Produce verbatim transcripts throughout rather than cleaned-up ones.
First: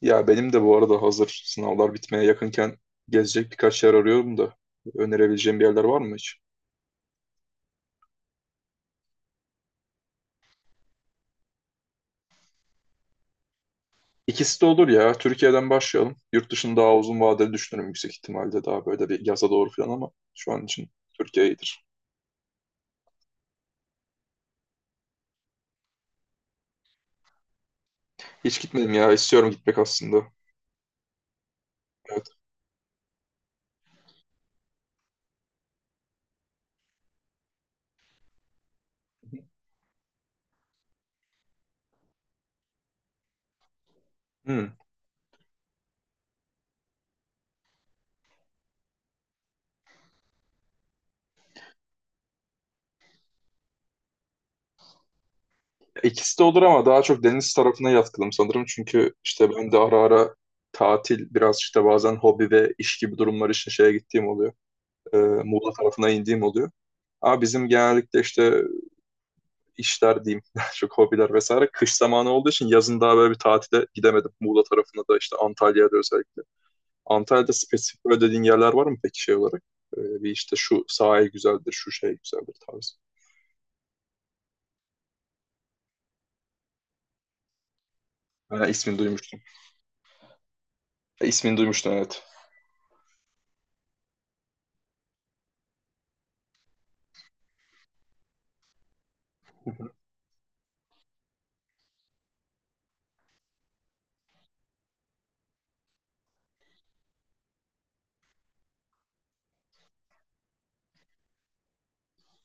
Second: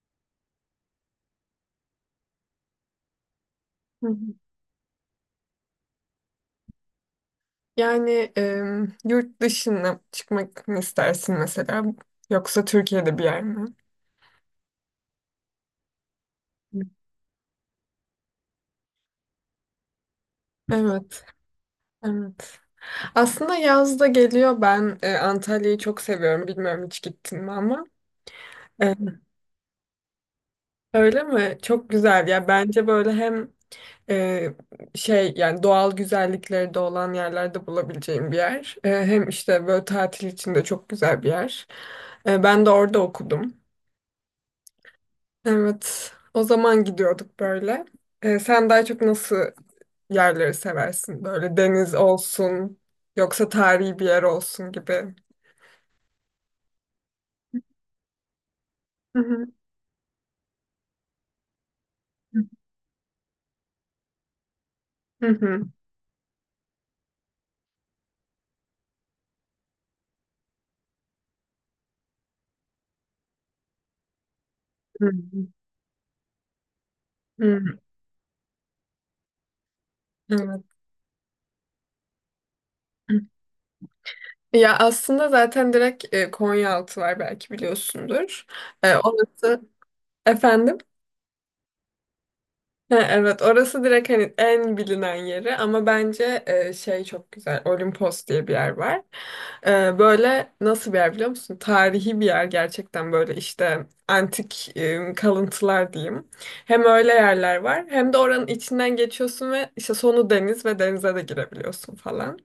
Ya benim de bu arada hazır sınavlar bitmeye yakınken gezecek birkaç yer Hı hı. arıyorum da önerebileceğim bir yerler var mı hiç? Yani em, yurt dışına çıkmak mı istersin mesela? Yoksa Türkiye'de bir yer mi? İkisi de olur ya. Türkiye'den başlayalım. Yurt dışını Hı. daha uzun vadeli düşünürüm, yüksek ihtimalle daha böyle bir yaza doğru falan, ama şu an için Evet, Türkiye iyidir. evet. Aslında yaz da geliyor. Ben e, Antalya'yı çok seviyorum. Bilmiyorum hiç gittin mi ama. Hiç gitmedim E, ya. İstiyorum gitmek aslında. Öyle mi? Çok Evet. güzel ya. Bence böyle hem e, şey yani doğal güzellikleri de olan yerlerde bulabileceğim bir yer. E, hem işte böyle tatil için de çok güzel bir yer. E, ben de orada okudum. Hmm. Evet. O zaman gidiyorduk böyle. Ee, sen daha çok nasıl yerleri seversin? Böyle deniz olsun, yoksa tarihi bir yer olsun gibi. İkisi de olur ama daha çok deniz tarafına yatkınım sanırım. Çünkü Hı hı. işte ben de ara ara tatil biraz işte bazen hobi ve iş gibi durumlar için şeye gittiğim oluyor. e, Hı hı. Muğla tarafına indiğim oluyor. Ama bizim genellikle işte işler diyeyim, daha çok hobiler vesaire kış zamanı olduğu için yazın daha böyle bir tatile gidemedim. Muğla tarafına Hı da işte hı. Antalya'ya da özellikle. Antalya'da Hı. spesifik böyle dediğin yerler var mı peki şey olarak? E, bir işte Evet. şu sahil güzeldir, şu şey güzeldir tarzı. Ya aslında zaten direkt e, Konyaaltı var, belki biliyorsundur. Ha, E, ismini duymuştum. orası efendim. Ha, ismini duymuştum, evet. Ha, evet, orası direkt hani en bilinen yeri, ama bence e, şey çok güzel Olimpos diye bir yer var. E, böyle nasıl bir yer biliyor musun? Tarihi bir yer gerçekten, böyle işte antik e, kalıntılar diyeyim. Hem öyle yerler var, hem de oranın içinden geçiyorsun ve işte sonu deniz, ve denize de girebiliyorsun falan.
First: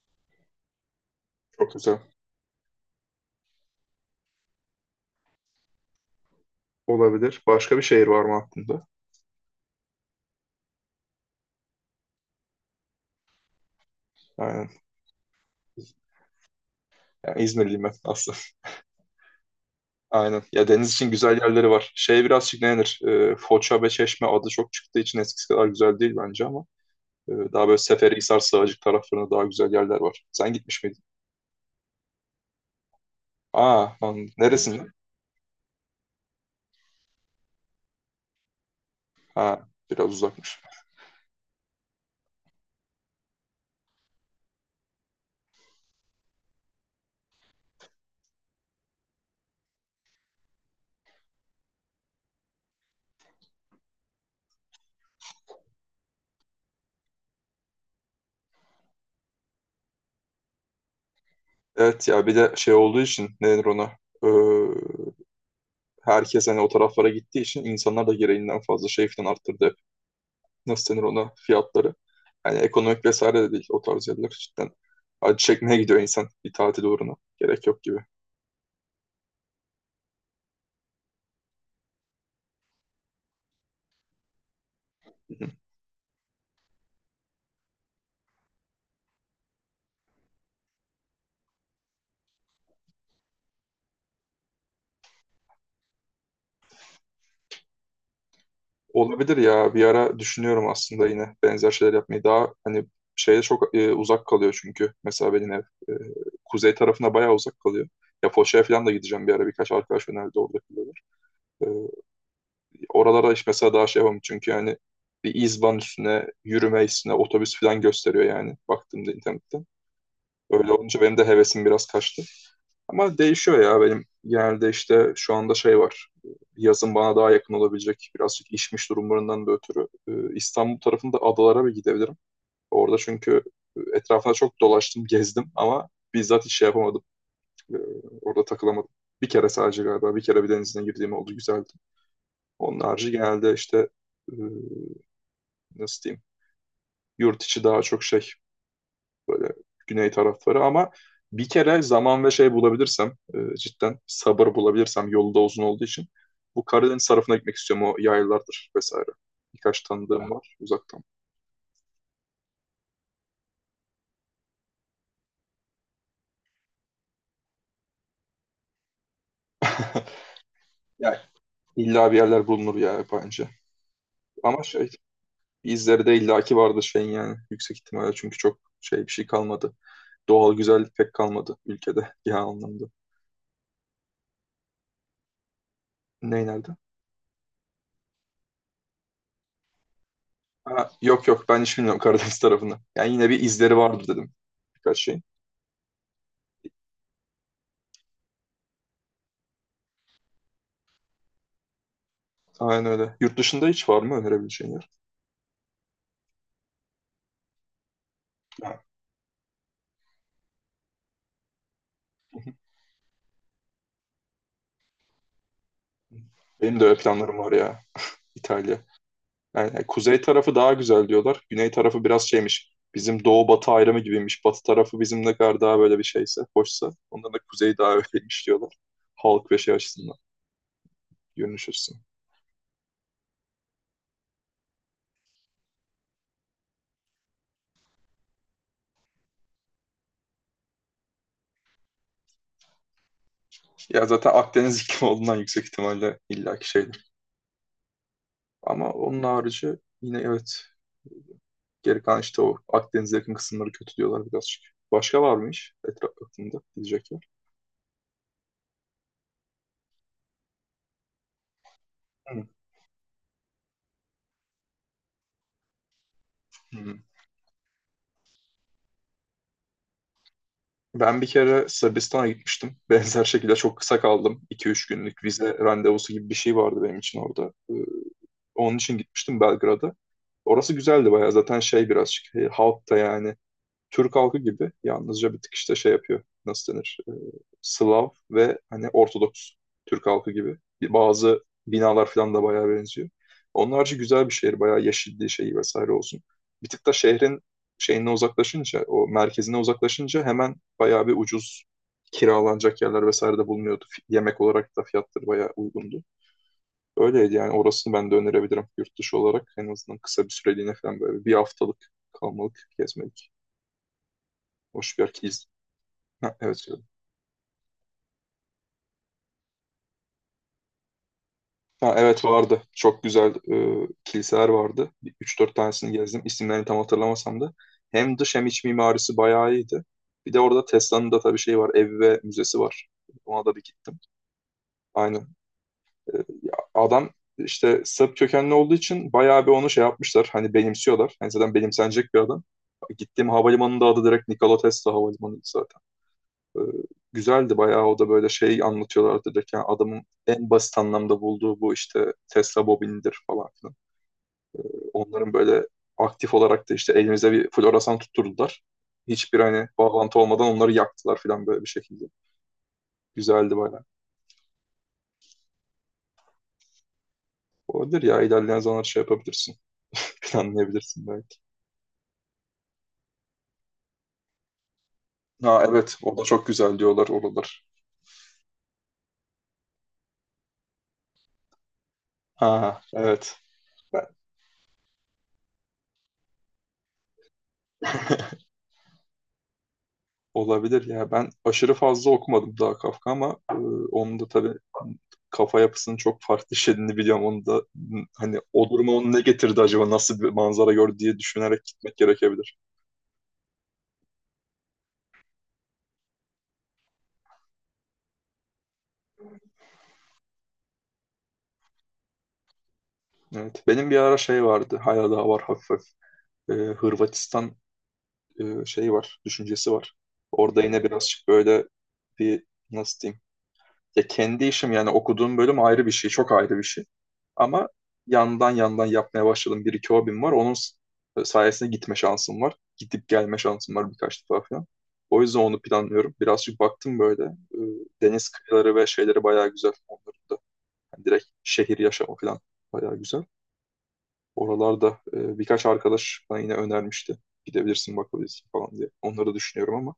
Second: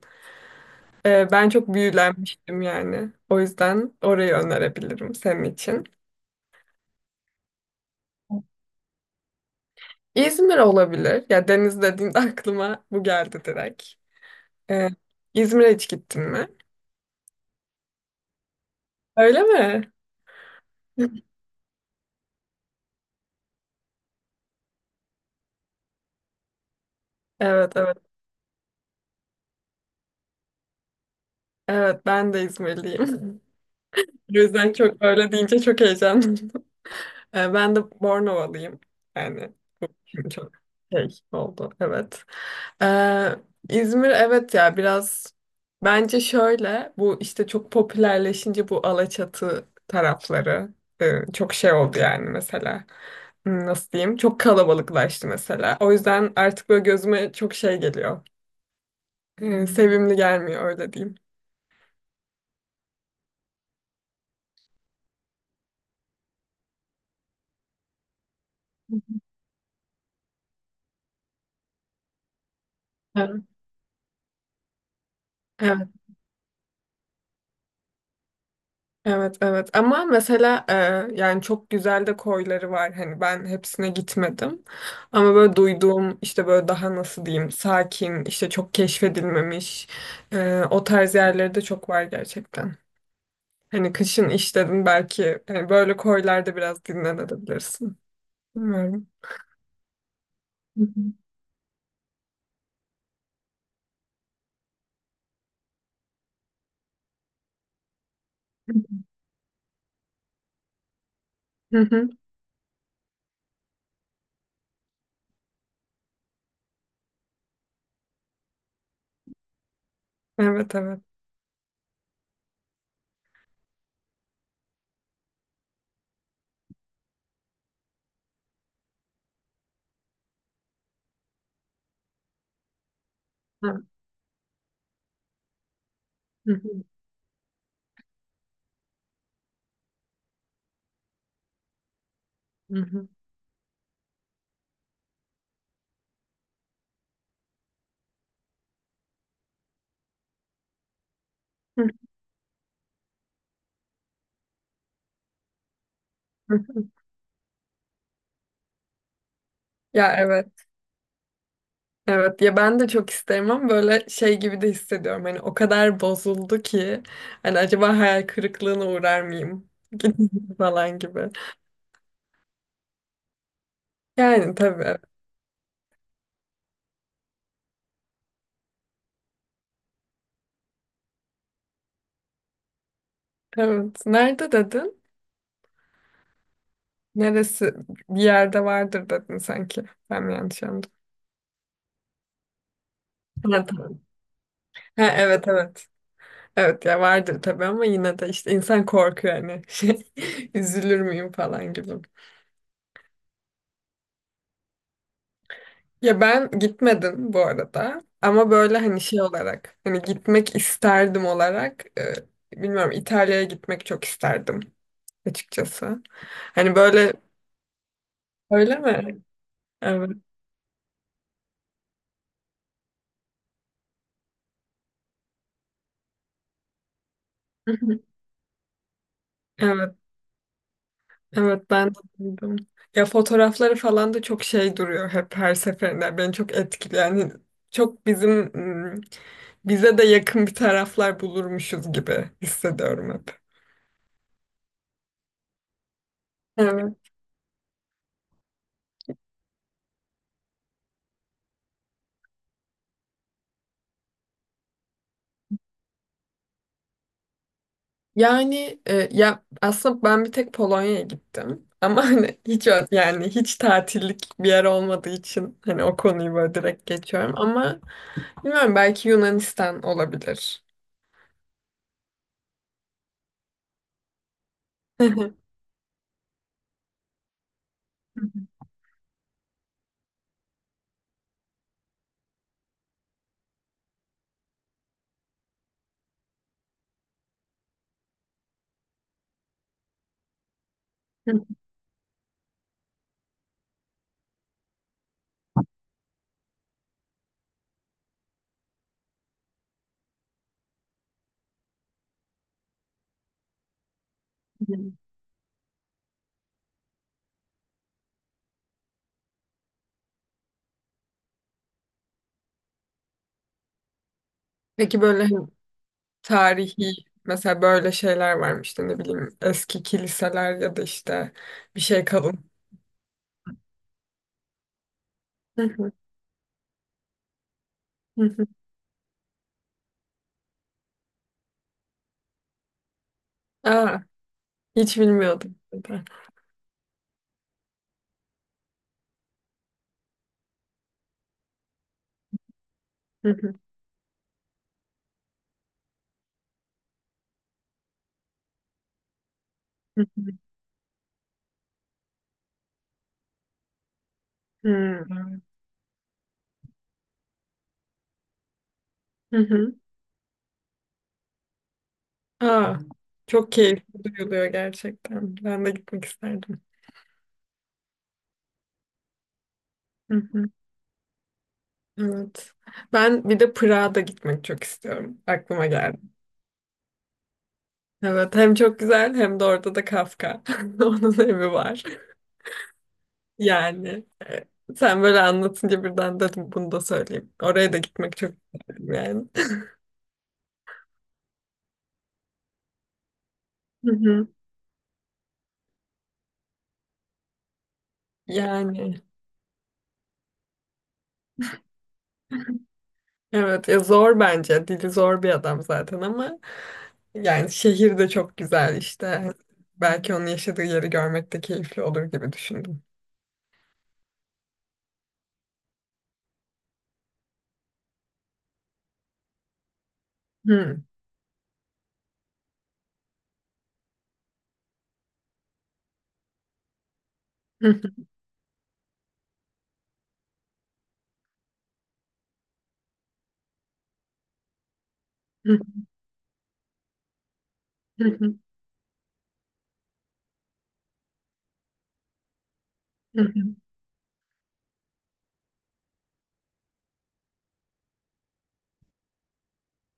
E, ben Çok çok güzel. büyülenmiştim yani. O yüzden orayı önerebilirim senin için. Olabilir. Başka bir şehir var mı aklında? İzmir olabilir. Ya deniz dediğinde aklıma bu geldi direkt. Aynen. Ee, İzmir'e hiç gittin mi? Yani İzmirliyim ben aslında. Öyle mi? Aynen. Ya, deniz için güzel yerleri var. Şey birazcık, ne denir? Ee, Foça ve Çeşme adı çok çıktığı için eskisi kadar güzel değil bence, ama e, daha Evet, böyle evet. Seferihisar, Sığacık taraflarında daha güzel yerler var. Sen gitmiş miydin? Evet, ben de İzmirliyim. Aa, an- O yüzden neresinde? çok öyle deyince çok heyecanlıyım. Ee, ben de Bornovalıyım. Yani Ha, bu biraz şimdi çok uzakmış. şey oldu. Evet. Ee, İzmir, evet ya, biraz bence şöyle, bu işte çok popülerleşince bu Alaçatı tarafları e, çok şey oldu yani mesela. Hmm, nasıl diyeyim? Çok kalabalıklaştı mesela. O yüzden artık böyle gözüme çok şey geliyor. E, sevimli gelmiyor, öyle diyeyim. Evet ya, bir de şey olduğu için, ne denir ona? Ee, herkes hani o taraflara gittiği için insanlar da gereğinden fazla şey falan arttırdı hep. Nasıl denir ona? Fiyatları. Yani ekonomik vesaire Evet, de değil o tarz yerler cidden. Acı çekmeye evet, gidiyor insan bir tatil uğruna. Gerek yok gibi. evet, evet. Ama mesela e, yani çok güzel de koyları var. Hani ben hepsine gitmedim. Ama böyle duyduğum işte, böyle daha nasıl diyeyim, sakin, işte çok keşfedilmemiş e, o tarz yerleri de çok var gerçekten. Hani kışın işledin belki, hani böyle koylarda biraz dinlenebilirsin. Bilmiyorum. Olabilir ya, bir ara düşünüyorum aslında yine benzer şeyler yapmayı, daha hani şeye çok e, uzak kalıyor çünkü mesela benim ev e, kuzey tarafına bayağı uzak kalıyor. Ya Foça'ya falan da gideceğim bir ara, birkaç arkadaş önerdi, orada kalıyorlar. E, Hı Hı hı. hı. oralara işte mesela daha şey yapamam çünkü yani bir izban üstüne yürüme üstüne otobüs falan gösteriyor yani baktığımda internette. Öyle Evet, olunca evet. benim de hevesim biraz kaçtı. Ama değişiyor ya, benim genelde işte şu anda şey var. Yazın bana daha yakın olabilecek birazcık işmiş durumlarından da ötürü e, İstanbul tarafında adalara bir gidebilirim. Orada çünkü e, etrafına çok dolaştım, gezdim ama bizzat Hı hiç şey hı. yapamadım. E, Orada takılamadım. Bir kere, sadece galiba bir kere bir denizine girdiğim oldu, güzeldi. Hı Onun hı. harici genelde işte e, nasıl diyeyim, yurt içi daha çok şey, güney tarafları ama bir kere zaman ve şey bulabilirsem, e, cidden sabır bulabilirsem yolu da uzun olduğu için Hı bu hı. Karadeniz tarafına gitmek istiyorum, o yaylalardır vesaire. Birkaç Ya tanıdığım var evet. uzaktan. Evet ya, ben de çok isterim ama böyle şey gibi de hissediyorum. Hani o kadar bozuldu ki, hani acaba hayal kırıklığına uğrar mıyım falan Yani gibi. illa bir yerler bulunur ya, bence. Yani Ama şey, tabii. izleri de illaki vardır şeyin yani, yüksek ihtimalle, çünkü çok şey bir şey kalmadı. Doğal güzellik pek kalmadı ülkede genel anlamda. Evet. Nerede dedin? Ne nerede? Neresi? Bir yerde vardır dedin sanki. Ben mi yanlış Ha, anladım? yok yok, ben hiç bilmiyorum Karadeniz tarafını. Yani yine bir Ha, izleri tamam. vardır dedim, birkaç Ha, şey. evet, evet. Evet ya, vardır tabii, ama yine de işte insan korkuyor hani, şey, üzülür müyüm falan gibi. Aynen öyle. Yurt dışında hiç var mı önerebileceğin yer? Ya ben gitmedim bu arada, ama böyle Ya, hani şey olarak, hani gitmek isterdim olarak, e, bilmiyorum, İtalya'ya gitmek çok isterdim açıkçası. Hani benim de öyle böyle, planlarım var ya. İtalya. öyle mi? Yani yani Evet. kuzey tarafı daha güzel diyorlar. Güney tarafı biraz şeymiş. Bizim doğu batı ayrımı gibiymiş. Batı tarafı bizim ne kadar daha böyle bir şeyse, hoşsa, ondan da kuzey daha öyleymiş diyorlar. Halk ve şey Evet. açısından. Görünüş Evet, ben de açısından. duydum. Ya fotoğrafları falan da çok şey duruyor hep her seferinde. Beni çok etkiliyor. Yani çok bizim, ım, bize de yakın bir taraflar bulurmuşuz gibi hissediyorum hep. Ya zaten Akdeniz iklimi olduğundan yüksek ihtimalle illaki şeydir. Evet. Ama onun harici, yine evet. Geri kalan işte o Akdeniz'e yakın kısımları kötü diyorlar birazcık. Başka var mı hiç etraf aklında gidecek yer? Yani e, ya aslında ben bir tek Polonya'ya gittim. Ama hani Hı. hiç ö- Yani hiç tatillik bir yer olmadığı için, hani o konuyu böyle direkt Hı. geçiyorum. Ama bilmiyorum, belki Yunanistan olabilir. Ben bir kere Sırbistan'a gitmiştim. Benzer şekilde çok kısa kaldım. iki üç günlük vize randevusu gibi bir şey vardı benim için orada. Ee, Onun için gitmiştim Belgrad'a. Orası güzeldi bayağı. Zaten şey birazcık, e, halk da yani Türk halkı gibi, yalnızca bir tık işte şey yapıyor. Nasıl denir? Ee, Slav ve hani Ortodoks, Türk halkı gibi. Bazı binalar falan da bayağı benziyor. Onun harici güzel bir şehir. Bayağı yeşilliği, şeyi vesaire olsun. Bir tık da şehrin şeyine uzaklaşınca, o merkezine uzaklaşınca hemen bayağı bir ucuz kiralanacak yerler vesaire de bulunuyordu. Fi- Yemek olarak da fiyatları bayağı uygundu. Öyleydi yani, orasını ben de önerebilirim yurt dışı olarak. En azından kısa bir süreliğine falan, böyle bir haftalık kalmalık gezmelik. Hoş Peki bir böyle yer. hani Ha, evet, söyledim. tarihi, mesela böyle şeyler varmış, işte ne bileyim, eski kiliseler ya da işte bir Ha, şey evet, kalın. vardı. Çok güzel e, kiliseler vardı. Bir- Üç dört Hı tanesini hı, gezdim. İsimlerini tam hatırlamasam da. Hem hı dış hem hı. iç mimarisi bayağı iyiydi. Bir de orada Tesla'nın da tabii şeyi var. Ev ve müzesi var. Ona da bir gittim. Aa, hiç Aynen. bilmiyordum. E, ya adam işte Sırp kökenli olduğu için bayağı bir onu şey yapmışlar. Hani benimsiyorlar. Hani zaten benimsenecek bir adam. Gittiğim havalimanının da adı direkt Nikola Tesla Havalimanı zaten. Ee, güzeldi bayağı, o da böyle şey anlatıyorlardı direkt, yani adamın en basit anlamda bulduğu bu işte Tesla bobinidir falan filan. Onların Hmm. böyle aktif olarak da işte elimize bir floresan tutturdular. Hiçbir hani bağlantı olmadan onları yaktılar filan, böyle bir şekilde. Aa, çok Güzeldi bayağı. keyifli duyuluyor gerçekten. Ben de gitmek isterdim. Olabilir ya, ilerleyen zamanlar şey yapabilirsin. Hı hı, Planlayabilirsin belki. evet. Ben bir de Prag'a da gitmek çok istiyorum. Ha, Aklıma evet, geldi. o da çok güzel diyorlar oralar. Evet, hem çok güzel hem de orada da Kafka. Onun evi var. Ha, evet. Yani e, sen böyle anlatınca birden dedim bunu da söyleyeyim. Oraya da gitmek çok isterim yani. Olabilir ya. Ben aşırı fazla okumadım daha Kafka, ama e, Hı onun da hı. tabii kafa yapısının çok farklı işlediğini biliyorum. Onu da, m, hani, o duruma Yani onu ne getirdi acaba, nasıl bir manzara gördü diye düşünerek gitmek gerekebilir. evet ya, zor bence. Dili zor bir adam zaten ama yani şehir de çok güzel işte. Belki onun yaşadığı yeri görmek de keyifli olur gibi düşündüm. Evet. Benim bir ara şey vardı. Hala daha var hafif hafif. E, Hırvatistan e, şeyi var. Düşüncesi var. Orada yine Hmm. birazcık böyle bir, nasıl diyeyim, ya kendi işim yani, okuduğum bölüm ayrı bir şey, çok ayrı bir şey. Ama yandan yandan yapmaya başladım. Bir iki hobim var. Onun s- sayesinde gitme şansım var. Gidip gelme şansım var birkaç defa falan. O yüzden onu planlıyorum. Birazcık baktım böyle. e, Deniz kıyıları ve şeyleri bayağı güzel. Onların da yani direkt şehir yaşamı falan bayağı güzel. Oralarda e, birkaç arkadaş bana yine önermişti. Gidebilirsin, bakabilirsin falan diye. Onları düşünüyorum ama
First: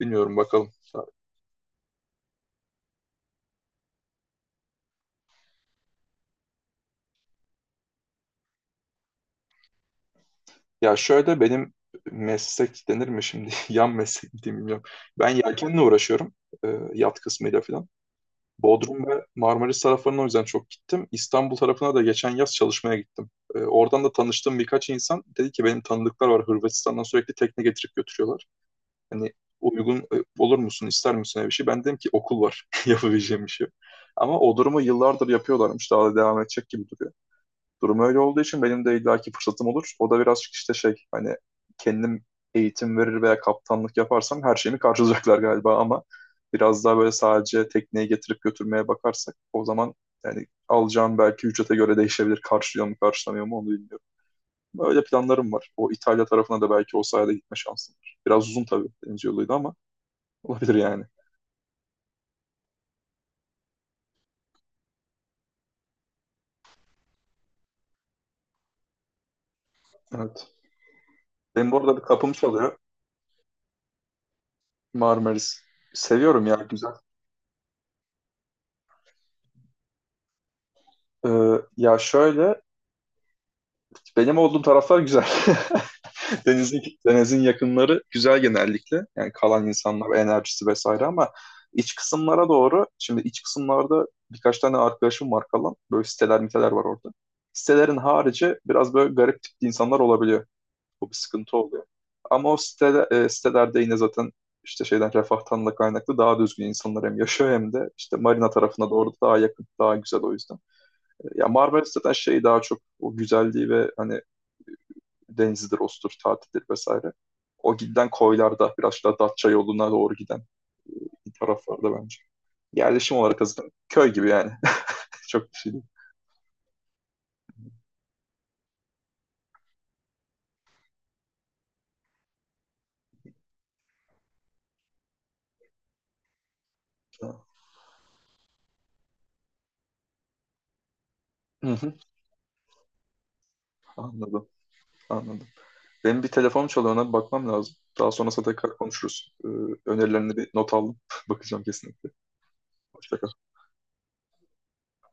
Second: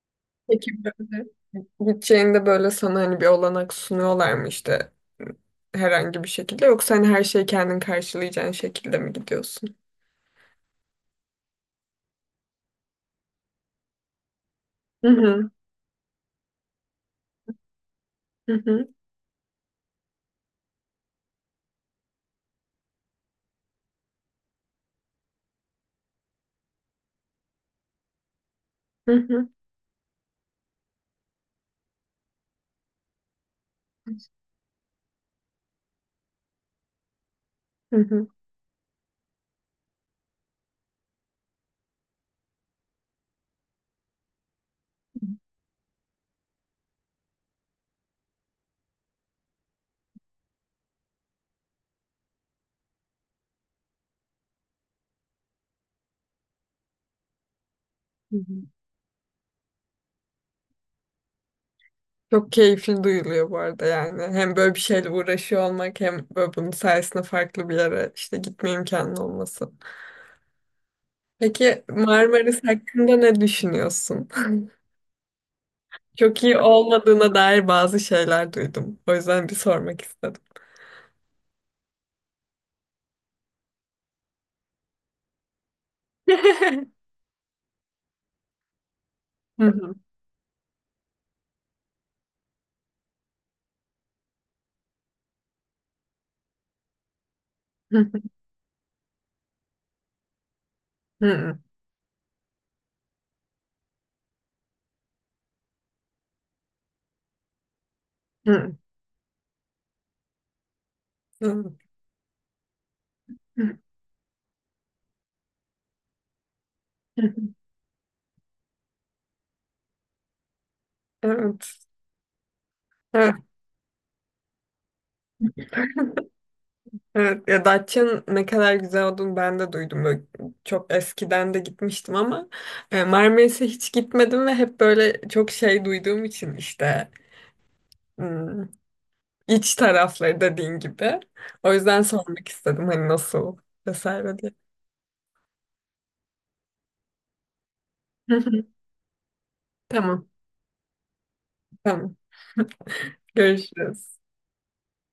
bilmiyorum, Peki bakalım. böyle gideceğinde, böyle sana hani bir olanak sunuyorlar mı işte herhangi bir şekilde, yoksa hani her şeyi kendin karşılayacağın şekilde mi gidiyorsun? Ya şöyle, benim meslek denir mi şimdi? Yan meslek mi diyeyim, bilmiyorum. Hı Ben hı, yelkenle uğraşıyorum. e, yat kısmıyla falan. hı hı, Bodrum ve Marmaris taraflarına o yüzden çok gittim. İstanbul tarafına da geçen yaz çalışmaya gittim. E, oradan da tanıştığım birkaç insan dedi ki, benim tanıdıklar var Hırvatistan'dan, sürekli tekne getirip götürüyorlar. hı Hani, hı, uygun e, olur musun, ister misin öyle bir şey? Ben dedim ki okul var, yapabileceğim bir şey yok. Ama o durumu yıllardır yapıyorlarmış. Daha da devam edecek gibi duruyor. hı Durum öyle hı, olduğu için benim de illaki fırsatım olur. O da birazcık işte şey hani, kendim eğitim verir veya kaptanlık yaparsam her şeyimi karşılayacaklar galiba, ama biraz daha böyle sadece tekneyi getirip götürmeye bakarsak o zaman yani alacağım belki ücrete göre değişebilir. Karşılıyor mu karşılamıyor mu onu bilmiyorum. Öyle planlarım var. O İtalya tarafına da belki o sayede gitme şansım var. hı Biraz uzun hı. tabii deniz yoluydu ama olabilir yani. Çok keyifli duyuluyor bu arada yani. Hem böyle bir şeyle uğraşıyor olmak, hem böyle bunun sayesinde farklı bir yere işte gitme imkanı olması. Evet. Benim bu Peki arada bir kapım Marmaris çalıyor. hakkında ne düşünüyorsun? Marmaris. Çok Seviyorum ya, iyi güzel. olmadığına dair bazı şeyler duydum. O yüzden bir sormak istedim. Ee, ya şöyle, benim olduğum taraflar güzel. Denizin, denizin yakınları güzel genellikle. Yani Hı kalan hı. insanlar, enerjisi vesaire, ama iç kısımlara doğru, şimdi iç kısımlarda birkaç tane arkadaşım var kalan. Böyle siteler miteler var orada. Sitelerin Hı harici biraz böyle garip tipli insanlar olabiliyor. Bu bir sıkıntı hı. oluyor. Ama o site, e, sitelerde yine zaten işte şeyden, refahtan da kaynaklı, daha düzgün insanlar hem yaşıyor hem de işte marina Hı tarafına doğru daha yakın, daha güzel o yüzden. E, Ya hı. Marmaris zaten şey daha çok o güzelliği Hı. ve hani denizidir, ostur, tatildir vesaire. O giden koylarda, biraz daha Datça yoluna doğru giden bir Evet. taraflarda bence. Yerleşim Evet, olarak azından köy gibi yani. Çok bir şey değil. evet. Ya Datça'nın ne kadar güzel olduğunu ben de duydum. Böyle çok eskiden de gitmiştim, ama e, Marmaris'e hiç gitmedim ve hep böyle çok şey duyduğum için işte, hmm, iç tarafları dediğin gibi. Hı O hı. yüzden sormak istedim, hani nasıl vesaire. Anladım, anladım. Benim bir telefonum çalıyor, ona bir bakmam lazım. Daha sonrasında tekrar konuşuruz. Ee, Tamam, Önerilerini bir not aldım. Bakacağım kesinlikle. tamam. Hoşça kal. Görüşürüz.